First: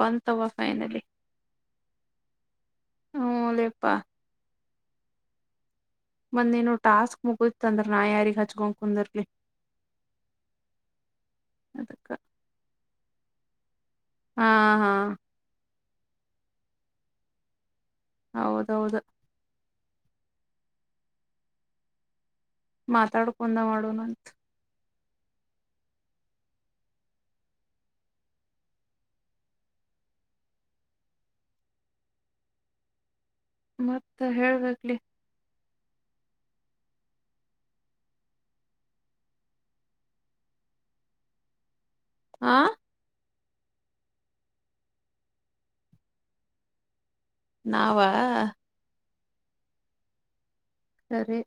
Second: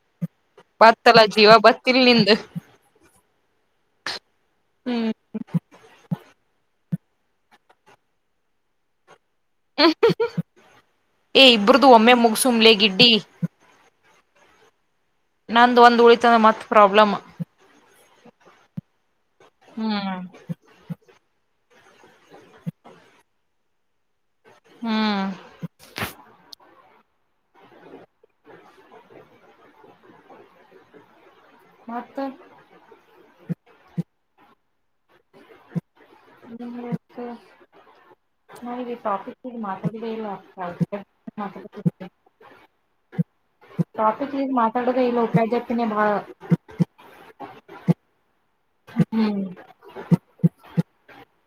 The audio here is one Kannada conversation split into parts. ಬಂತವ ಫೈನಲಿ ಪತಲ ಜೀವ ಬತ್ತ ನಿಂದ ಪ್ಪಾ ಹ್ಮ್ ಮಂದ ನೋ ಟಾಸ್ಕ್ ಮುಗುತ್ ಅಂದ್ರ ನಾ ಯಾರಿಗ್ ಹಚ್ಕೊಂಡ ಕುಂದಿರ್ಲಿ ಏ ಇಬ್ರದು ಅದಕ್ಕ ಒಮ್ಮೆ ಮುಗಸುಮ್ಲೆ ಗಿಡ್ಡಿ ಹಾ ಹಾ ನಂದು ಒಂದ್ ಉಳಿತಂದ ಮತ್ ಪ್ರಾಬ್ಲಮ್ ಹೌದೌದು ಹ್ಮ್ ಮಾತಾಡ್ಕೊಂಡ ಮಾಡೋನಂತ ಹ್ಮ್ ಹತ್ತ ಮತ್ತ ಹೇಳ್ಬೇಕಗ್ಲಿ ಹ್ಮ ಮತ್ತೆ ನಾಫ ಮಾತಾಡ ಇಲ್ಲ ಆ ಟಾಪಿಕ್ ಮಾತಾಡದ ಇಲ್ಲ ಉಪಾಧ್ಯತಿನೇ ಬಾಳ ನಾವ ಹ್ಮ್ ಸರಿ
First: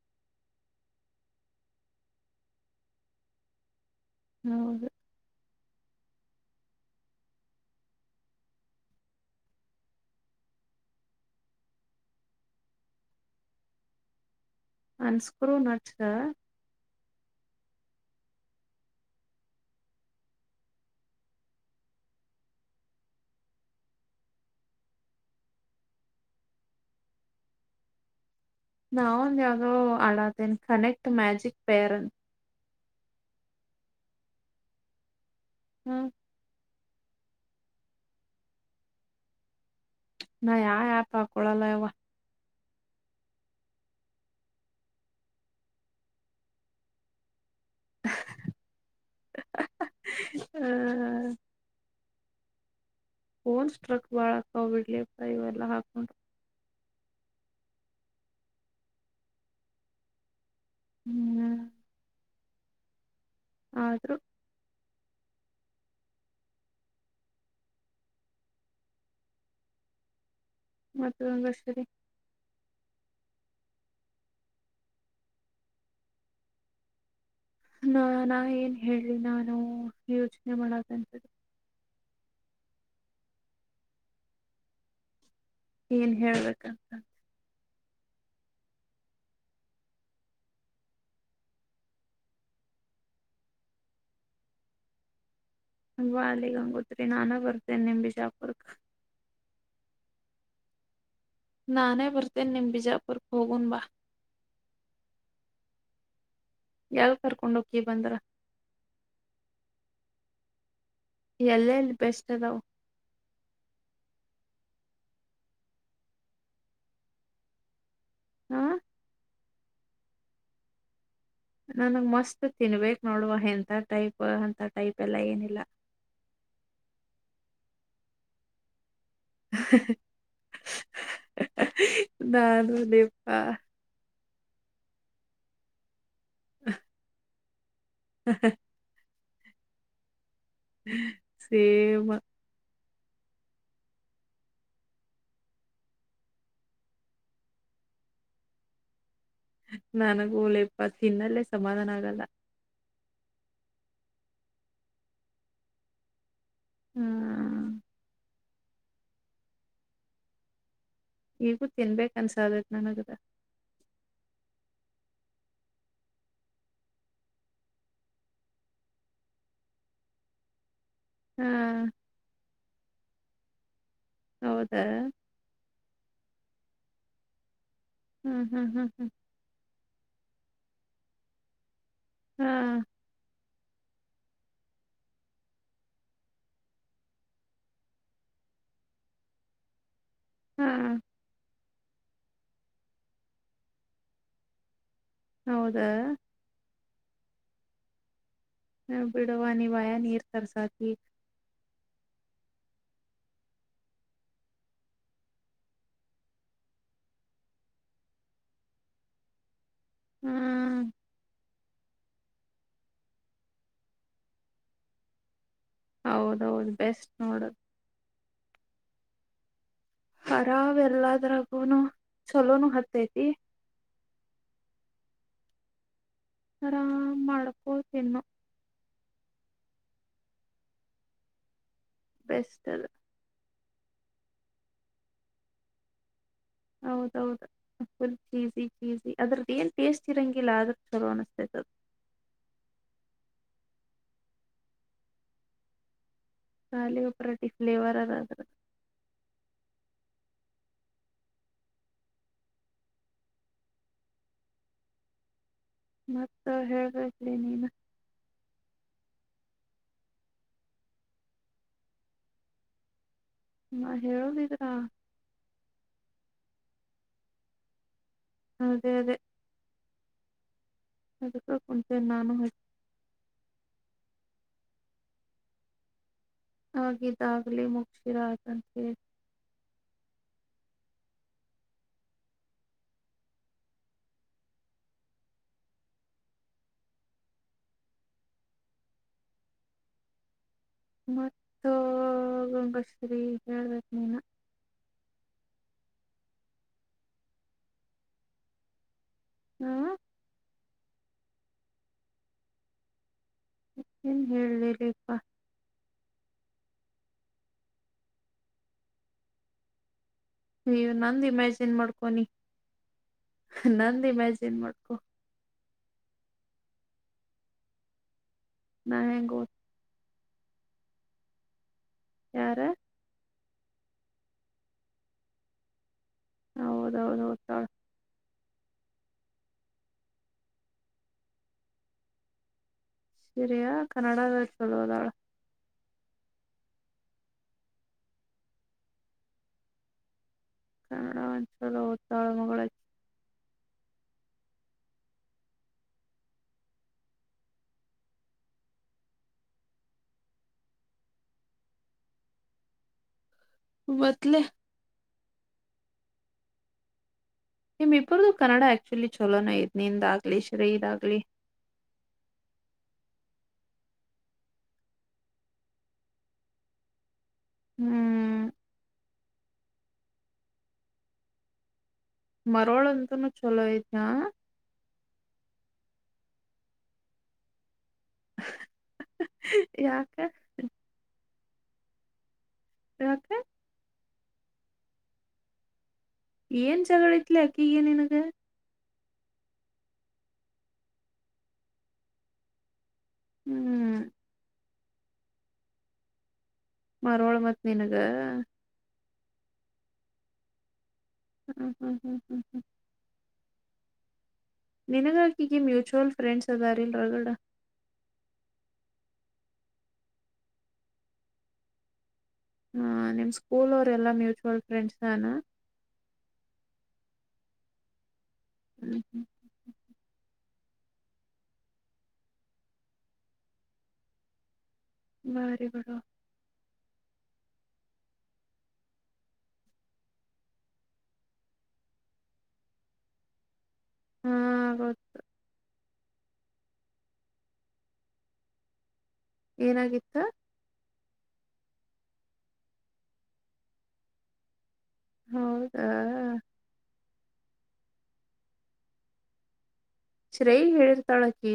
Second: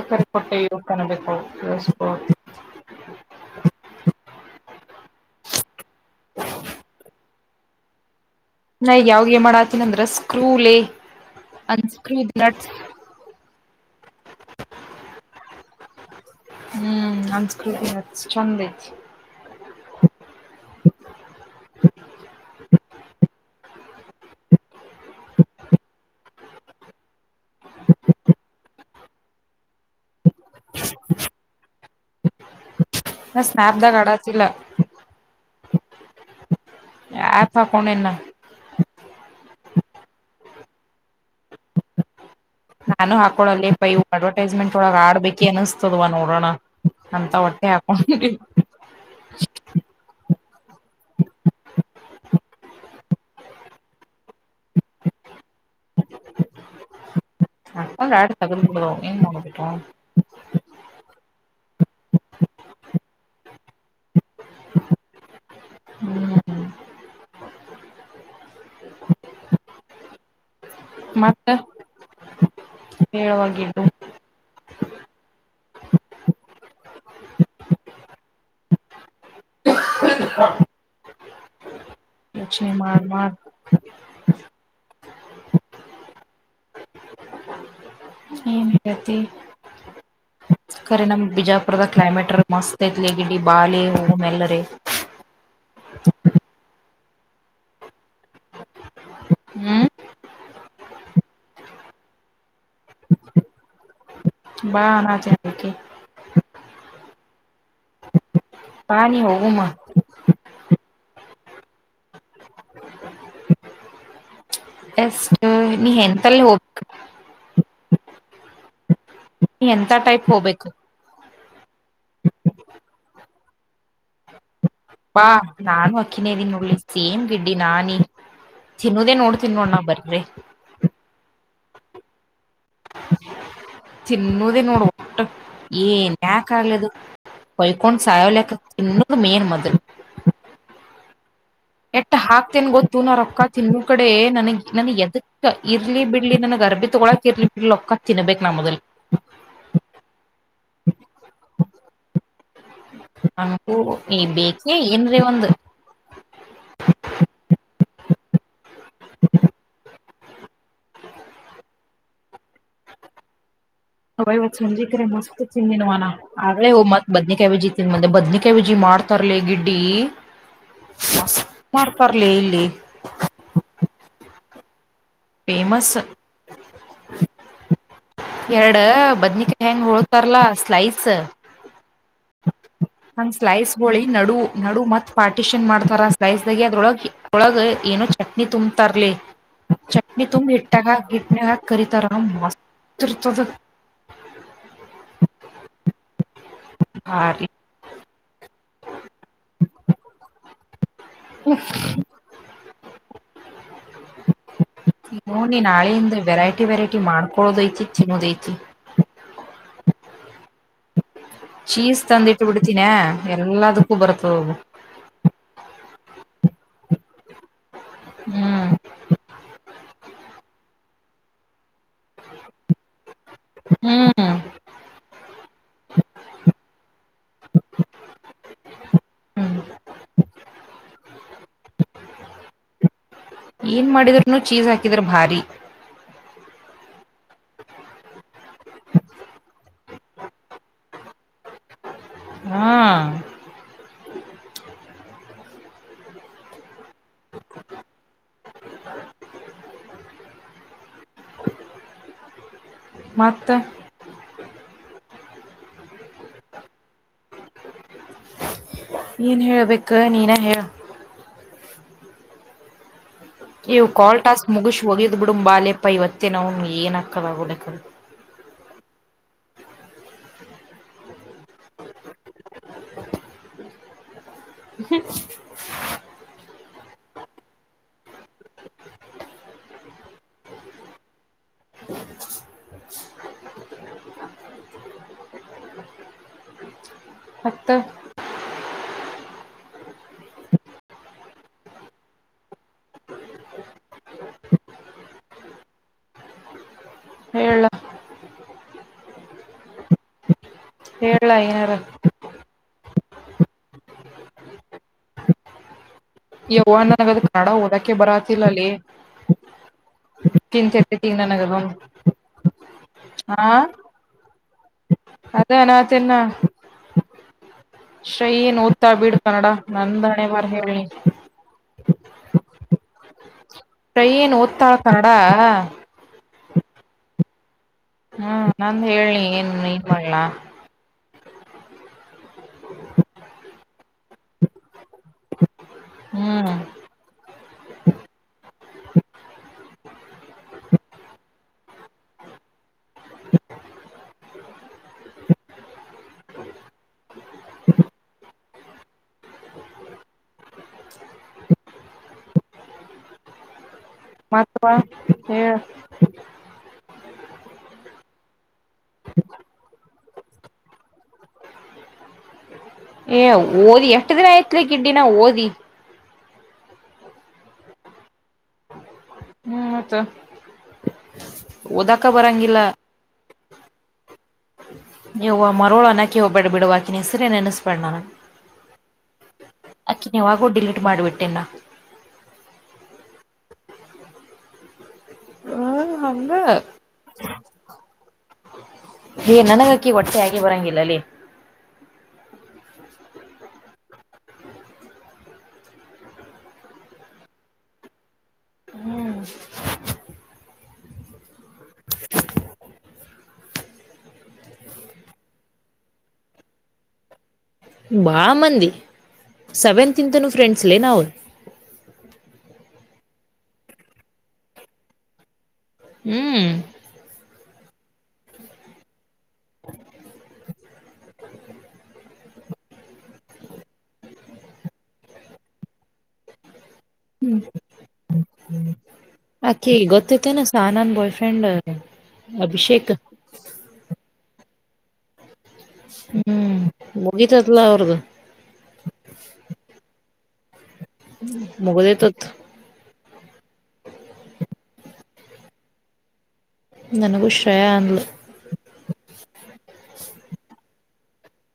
ಅ ಕರೆ ಕೊಟ್ಟೆಯೂ ಕಾಣಬೇಕಸ್ ಹೌದು ನ ಯಾವ ಮಾಡಾತೀನ ಅಂದ್ರ ಸ್ಕೂಲ ಅನ್ಸ್ಕ್ರೀತ್ ಲಟ್ಸ್ ಅನ್ಸ್ಕ್ರೂ ನಚ ಹ್ಮ್ ಅನ್ಸ್ಕ ಚಂದಐ [inaudible] [inaudible] ನಾಾವ ಒಂದು ಯಾವವುದೋ ಅಳಾದೇನೆ ಕನೆಕ್ಟ್ ಮಜಿಕ್ ಪೇರ್ನ್ ಮಾಪ್ ದಾಗ ಆದತಿಲ ಹ್ಮ್ ಆಪ ಹಾಕೊಂಡಿನಿ ನಾ ನಾ ಯಾವ ಆ್ಯಪ್ ಹಾಕೊಳಲ್ಲ ಯವ ನಾನು ಹಾಕೊಳಲ್ಲ ಪೈ ಅಡ್ವರ್ಟೈಸ್ಮೆಂಟ್ ಒಳಗ ಆಡ್ಬೇಕಿ ಅನಿಸಸ್ತದವ ನೋಡೋಣ ಅಂತ ಒಟ್ಟೆ ಯಪ ಫೋನ್ ಸ್ಟ್ರಕ್ ಬಾಳಕ ಬಿಡ್ಲಿ ಇವೆಲ್ಲ ಹಾಕೊಂಡರು ಅಪ್ಪ ಗ ಆಡು ತಗಡ ಏನ್ ಮಾಡಟ ಹ್ಮ್ [inaudible] ಆದರು ಹ್ಮ್ ಮತ್ತ ಮತ್ತದಂಗ ಸರಿ ಹೇಳುವಾಗಿದ್ದು ನ ನಾ ಏನ್ ಹೇಳಿ ನಾನು ಯೋಚನೆ ಮಾಡಕಂತ್ದು ಅಕ್ಷೆ ಮನ್ಮಾರ್ ಏನ್ ಹೇಳ್ಬೇಕಂತ ಏನ್ ಹೇಳೇತಿ [inaudible] ರಿ ನಮ್ ಬಿಜಾಪುರದ ಕ್ಲೈಮೇಟ್ ಮಸ್ತ್ ಐತ್ಲಿ ಗಿಡಿ ಬಾಲಿ ಹೂಮ ಎಲ್ಲರಿ ಬಾಲಿ ಗಂಗೋತ್ರಿ ನಾನ ಬರ್ತೇನೆ ನಿಮ್ ಬಿಜಾಪುರ ಕಾ ಹ್ಮ್ ನಾನೇ ಬರ್ತೇನೆ ನಿಮ್ ಬಿಜಾಪುರ್ ಕ ಹೋಗುನ್ ಬಾ ಬಾ ಆಚಕ್ಕೆ ಯಲ್ ಕರ್ಕೊಂಡೋಗಕಿ ಬಂದ್ರ ಬ ನೀ ಹೋಗಮ್ಮ ಎಲ್ಲಲ್ಲಿ ಬೆಸ್ಟ್ ಅದಾವ ಎಷ್ಟ ನೀ ಎಂತಲ್ಲಿ ಹೋಗ್ಬೇಕ ಹಾ ಎಂತ ಟೈಪ್ ಹೋಗ್ಬೇಕು ನನಗೆ ಮಸ್ತ್ ತಿನ್ಬೇಕು ನೋಡುವ ಎಂತ ಟೈಪ್ ಅಂತ ಟೈಪ್ ಎಲ್ಲ ಬಾ ಏನಿಲ್ಲ ನಾನು ಅಕ್ಕಿನೇದನ್ ನೋಡ್ಳ್ಳಿ ಸೇಮ್ ಗಿಡ್ಡಿ ನಾನಿ ತಿನ್ನೋದೇ ನೋಡ್ತನ್ ನೋಣ್ಣ ಬರ್ರಿ ನಾನುನಪ್ಪಾ ತಿನ್ನುವುದೇ ನೋಡಿ ಒಟ್ಟ ಏನ್ಯ ಕಾಗಲದು ಕೈಕೋೊಂಡ ಸಾಯಾವಲ ತಿನ್ನ ಮೇನ್ ಮದ ಹ್ಮ್ ಎಟ್ಟ ಹಾಕ್ತೇನ್ ಗೊತ್ತ ಇದು ನ ರೊಕ್ಕ ತಿನ್ನ ಕಡೆ ನನ ನನ್ ಎದಕ್ ಇರ್ಲಿ ಬಿಡ್ಲಿ ನನ್ ಅರ್ಬಿ ತೊಗೊಕ್ ಇರ್ಲಿ ಬಿಡ್ಲಕ್ಕ ಹತಿನ ಬೇಕ್ ನ ಮೊದಲ್ ನನಗೂ ಲ ಇಪ್ಪತ್ ಹಿಂದಲ್ಲೇ ಸಮಾಧಾನ ಆಗಲ್ಲ ನಂಗೂ ಈ ಬೇಕೆ ಏನ್ರೀ ಒಂದು ಹ್ಮ್ ಈಗೂ ತಿನ್ಬೇಕ ಅನ್ಸಾದದ ನನಗದ ಯವ್ವ ಇವತ್ತು ಸಂಜಿಕರ ಮಸ್ತ್ ತಿಂದಾನಿವಾ ನಾ ಆಗಲೇ ಮತ್ತು ಬದನೆಕಾಯಿ ಬಜ್ಜಿ ತಿಂದ ಬಂದೆ ಮಾಡ್ತರ್ಲಿ ಗಿಡ್ಡಿ ಹಾ ಮಾಡ್ತರ್ಲಿ ಇಲ್ಲಿ ಹೌದಾ ೇಮಸ್ ಹ್ಮ್ ಹ್ಮ್ ಎರಡ ಹ್ಮ್ ಹ್ಮ್ ಬದನಕಾಯಿ ಹೆಂಗ ಹಳ ಬರ್ಲ ಸ್ಲೈಸ್ ಹಾ ಹಂಗ್ ಸ್ಲೈಸ್ ಹೋಳಿ ನಡು ನಡು ಮತ್ ಪಾರ್ಟಿಷನ್ ಮಾಡ್ತಾರ ಸ್ಲೈಸ್ ದಾಗ ಅದೊಳಗ ಒಗ ಏನೋ ಚಟ್ನಿ ತುಂಬ್ ತರ್ಲಿ ಚಟ್ನಿ ತುಂಬ ಹಾ ಇಟ್ಟಾಗಿಟ್ಟ ಕರಿತರಹಂ ಮಸ್ತೃತದ ಹೌದಾ ಹಾ ರೀ ನ ಬಿೀಡವ ನಿ ವಯ ನೀರ್ ತರಸಾತಿ ನೋನಿ ನಾಳೆಯಿಂದ ವೆರೈಟಿ ವೆರೈಟಿ ಮಾಡ್ಕೊಳೋದೈತಿ ತಿನ್ನೋದೈತಿ ಹ್ಮ್ ಚೀಸ್ ತಂದಿಟ್ಟು ಬಿಡ್ತೀಿನ ಎಲ್ಲದಕ್ಕೂ ಬರತು ಹೌದೌದು ಬೆಸ್ಟ್ ನೋಡದು ಹ್ಮ್ ಹರಾವ್ ಎಲ್ಲದ್ರಾಗುನು ಚಲೋನು ಹತ್ತೈತಿ ಹ್ಮ್ ಆರಾಮ್ ಮಾಡ್ಕೋ ತಿನ್ನು ಹ್ಮ ಬೆಸ್ಟ್ ಅದ ಏನ್ ಮಾಡಿದ್ರೂನು ಚೀಸ್ ಹಾಕಿದ್ರ ಭಾರಿೀ ಹೌದೌದು ಫುಲ್ ಚೀಸಿ ಚೀಸಿ ಅದ್ರದ್ದ ಏನ್ ಟೇಸ್ಟ್ ಇರಂಗಿಲ್ಲ ಆದ್ರ ಚಲೋ ಅನಿಸ್ತೈತದದು ಹ್ಮ ಕಖಾಲಿ ಒಬ್ ಪರಟಿ ಫ್ಲೇವರ್ ಅರಾದ್ರ ಮತ್ತ ಮತ್ತ ಹೇಳಬೇಕಲಿ ನೀನು ಏನು ಹೇಳಬೇಕು ನೀನ ಹೇಳ ಇವು ನಾ ಕಾಲ್ ಟಾಸ್ಕ್ ಹೇಳೋದಿದ್ರ ಮುಗಸ ಹೋಗಿದ್ ಬಿಡ ಬಾಾಲೆಪ್ಪ ಇವತ್ತೇ ನಾವ ಏನ್ ಹಾಕದ ಅದೇ ಅದೇ ಅದಕ್ಕೆ ಕೊಂಚ ನಾನು ಹಚ್ಚ ಆಗಿದ್ದಾಗಲಿ ಮುಗಕ್ಷಿರ ಅತಕೇಳ ಮತ್ತ ಮ ಗಂಗಶ್ರೀ ಹೇಳಬೇಕ ನೀೇನ ಹೇಳ ಹ್ಮ್ ಹೇಳಲಾ ಐನಾರ ಏನ್ ಹೇಳ್ಳಿರೀಪಾ. ಯವ್ವಾನನಗದ್ ಕನ್ನಡಾ ಓದಾಕೆ ಬರಾತಿಲ್ಲಾ ಲೆ. ಅಯ್ಯೋ ನಂದ್ ಇಮ್ಯಾಜಿನ್ ಮಾಡ್ಕೊ ನೀ ಆ ನಂದ್ ಇಮ್ಯಾಜಿನ್ ಮಾಡ್ಕೊ. ಅದ ಅನಾತ್ತೇನಾ. ಚೈಯಿ ಏನ್ ಓದ್ತಾಳ ನಾ ಬಿಡ ಹೆಂಗೆ ಕನ್ನಡ ಓದ್ ನಂದಣೆ ಬರಾ ಹೇಳ್ನಿ. ಯಾರ. ಚೈಯೀ ಏನ್ ಓದ್ತಾಳ ಕನ್ನಡಾ. ಹೌದೌದ ಓದ್ತಾಳ್. ಹ ನಂದ್ಹೇಳ್ನಿ ಏನ್ ಇದ ಮಾಡ್ಲ್ನಾ. ಸರಿಯಾ ಕನ್ನಡಾದಾಗ ಚೋಲೊಅದಾಳ. ಹ್ಮ. ಕನ್ನಡಾ ಒಂದ್ ಚೊಲೋ ಓದ್ತಾಳ ಮಗಳ ಅಕಿ. ಮತ್ಲೆ ಮತ್ವಾ ಹೇಳ. ನಿಮ್ಮಿಬ್ರುದು ಕನ್ನಡ ಆಕ್ಚುಲಿ ಚಲೋನ ಐತಿ ನಿಂದಾಗ್ಲಿ ಶ್ರೇಯೀದಾಗ್ಲಿ. [inaudible] ಏ ಓದಿ ಎಷ್ಟ ದಿನಾ ಆಯ್ತಲೇ ಗಿಡ್ಡಿ ನಾ ಓದಿ. ಹ್ಮ್. ಹ್ಮ್ಮತ್ತ. ಓದಾಕ್. ಮರೋಳಂತನು ಚೋಲೋ ಐತಾ. ಯವ್ವಾ ಮರೋಳನ್ನಾಕೆ ಹೋಬ್ಯಾಡ್ ಬೀಡವ್ವಾ ಅಕಿನ ಹೆಸರೆ ನೆನಸ್. ಬ್ಯಾಡ್ ನನಗ್ ಅಕ್ಕಿನ ಯಾಕ ಯಾವಾಗೋ ಡಿಲೀಟ್ ಮಾಡಿಬಿಟ್ಟೆನಾ. ಯಾಕ. ಹಂಗ ಏನ್ ಜಗಳಿತ್ಲೇ ಅಕ್ಕಿಗ್ಯ ನಿನಗ. ಹೇ ನನಗ ಅಕ್ಕಿಗ ಒಟ್ಟೆ ಆಗೆ ಬರಂಗಿಲ್ಲಲೆ. ಹ್ಮ್ ಮರೊಳ್ ಮತ್ ನಿನಗ. ಹ್ಮ್. ಹ್ಮ್ ಹ್ಮ್ ಹ್ಹ್ ಹ್ಹ್ ಹ್ಹ್. ನಿನಗ ಅಕ್ಕಿಗೆ ಮ್ಯೂಚುವಲ್ ಫಂಡ್ಸ್ ಅದಾರಿಲ್ಲ ರಗಡ ಬಾಳ್ಮಂದಿ ಸೆವೆನ್ತ್ ಇಂತನು ಫ್ರೆಂಡ್ಸ್ ಲೇ ನಾವ್. ಹ ನಿಮ್ ಸ್ಕೂಲ್ ಅವ್ರೆಲ್ಲಾ ಮ್ಯೂಚುವಲ್ ಫ್ರೆಂಡ್ಸಾನಾ. ಹ್ಮ್. ಹ್ಮ್ ಹ್ಮ್. [inaudible] ಮಾರಿ ಬಿಡೋ. [unintelligible] ಆಕೀ ಗೊತೈತ್ತೇನ ಸಾಹಾನಾನ್ ಬಾಯ್ ಫ್ರೆಂಡ್ ಅಭಿಷೇಕ್. ಹಾ ಗೊತ್ ಹ್ಮ್ ಮುಗಿತತ್ಲಾ ಅವ್ರ್ದ. ಏನಾಗಿತ್ತ. ಮುಗದೇತತ್ತ. ಹೌದಾ. ನನಗು ಶ್ರೇಯಾಂದ್ಲ. ಶ್ರೇಯಿಗ ಹೇಳಿರ್ತಾಳಕಿ.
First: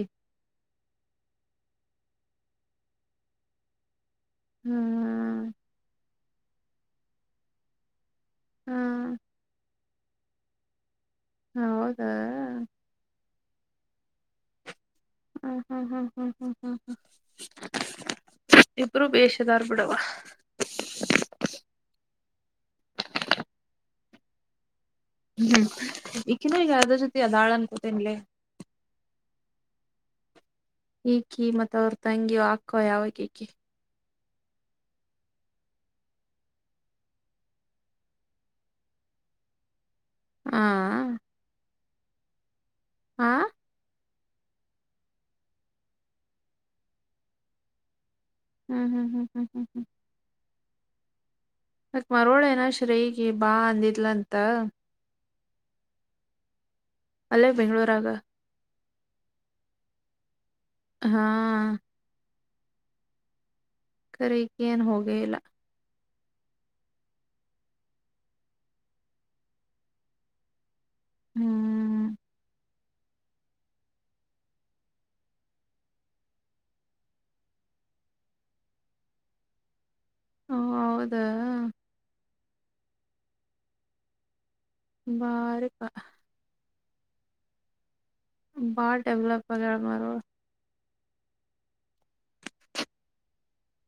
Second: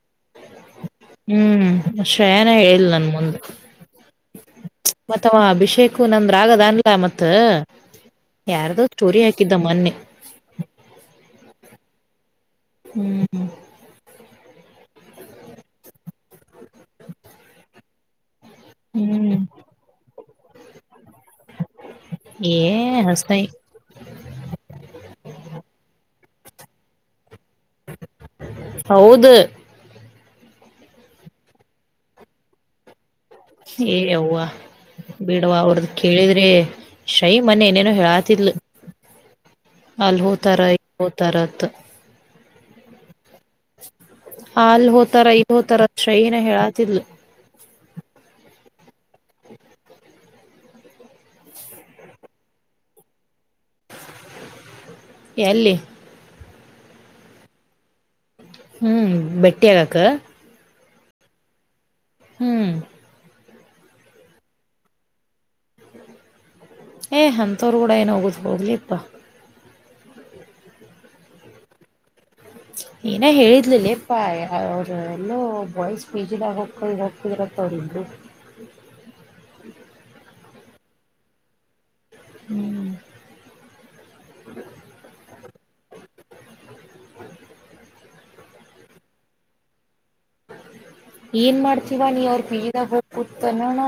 ಹ್ಮ್ ಶ್ರೇಯಾನ ಹೇಳಿಲ್ ನನ್ ಮುಂದ. ಹಾ ಮತ್ತ ಅವ ಅಭಿಷೇಕೂ ನಂದ್ರಾಗ್ ಅದನ್ಲಾ ಮತ್ತ. ಹಾ ಯಾರ್ದೋ ಸ್ಟೋರಿ ಹಾಕಿದ್ದ ಮನ್ನೆ. ಹೌದ. ಹ್ಹ್ ಹ್ಹ್ ಹ್ಹ್ ಹ್ಹ್ ಹ್ಹ್ ಹ್ಹ್ ಹ್ಹ್. ಇಬ್ರೂ ಹ್ಮ್ ಬೇಷದಾರ್ ಬಿಡವಾ. ಏ ಹಸ್ತಯ. ಹ್ಮ್ ಇಕನ ಈಗ ಯಾದ ಸತಿ ಅದಾಳಾನ ಕೊತೀನೆ ಹೌದು ಈಕಿ ಮತ್ತ ಅವ್ರ ತಂಗಿ ಹಾಕೋ ಯಾವಾಗ ಹ್ಮ ಯವ್ವಾ ಬಿಡವಾ ಅವಡ್ದ ಕೇಳಿದ್ರೆ ಶೈ ಮನೆ ಏನೇನೋ ಹೇಳಾತಿದ್ಲು [inaudible] ಅಲ್ ಹೋತಾರ ಹಾ ಇ ಹೋತಾರತ್ ಹಾ ಅಲ್ ಹೋತಾರ ಇ ಹೋತಾರ ಶೈನ ಹೇಳಾತಿಲ್ ಹ್ಮ್ ಹ್ಮ್ ಹ್ಮ್ ಹ್ಮ್ ಹ್ಮ್ ಹ್ಮ್ ಮಕ್ ಮರೋಳನಾ ಶ್ರೇಗೆ ಬಾ ಅಂದಿದಲಂತ ಎಲ್ಲಿ ಅಲ್ಲೇ ಬೆಂಗ್ಳೂರಗ ಹ್ಮ್ ಬೆಟ್ಟಿಗಕ ಹಾ ಹ್ಮ್ ಕರಕ್ಕೆ ಏನ್ ಹೋಗೇ ಇಲ್ಲ ಏ ಅಂತರು ಕೂಡ ಏನ ಹೋಗುದು ಹೋಗ್ಲಿಪ್ಪಾ ಹ್ಮ್ ಏನ ಹೇಳಿದ್ಲಿಲ್ಲಪ್ಪಾ ಅವರು ಎಲ್ಲೋ ಬಾಯ್ಸ್ ಪೇಜಿನಾಗೊಂಡ ಹೋಗ್ತಿದ್ರ ಸರಿದು ಹ ಹೌದಾ ಹ್ಮ್ ಬಾರ ಬಾ ಡೆವ್ಲಪ್ ಆಗ್ಯಾರ ಮಾರು [inaudible] ಏನ್ ಮಾಡ್ತೀವ ನೀ ಅವ್ರ ಬದಾಗ ಹೋಗಿ ಕತ್ನ್ನೋಣ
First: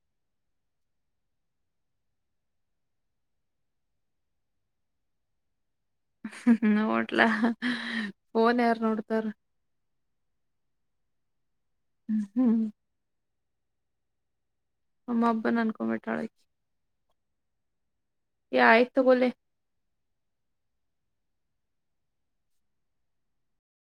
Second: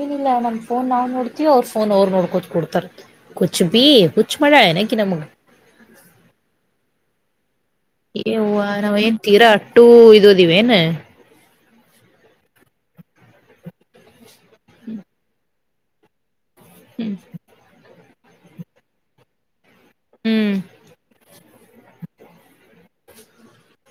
ಏನಿಲ್ಲ ನಮ್ ಫೋನ್ ನಾ ನೋಡ್ತೀವ ಅವ್ರ ಫೋನ್ ನೋರ್ ನೋಡ್ಕೋ ಕುಡ್ತಾರೆ ಕುಚ್ ಬಿ ಕುಚ್ ಮಳೆ ಏನಕ ನಮ್ಗ ಹ್ಮ ನೋಡ್ಲಾ ಏ ಫೋನ್ ಹ್ವ ಯಾರ್ ನಾವ್ ಏನ್ ನೋಡ್ತಾರ ತೀರಾ ಅಟ್ಟೂ ಇದೋದಿವ ಏನ್ ಹ್ಮ ಹ್ಮ್ ಅಮ್ಮ ಅಬ್ಬಾ ನನ್ಕೊಂಬಟಾಳ ಹ ಯ ಆಯತಗಲೆ ಹ್ಮ್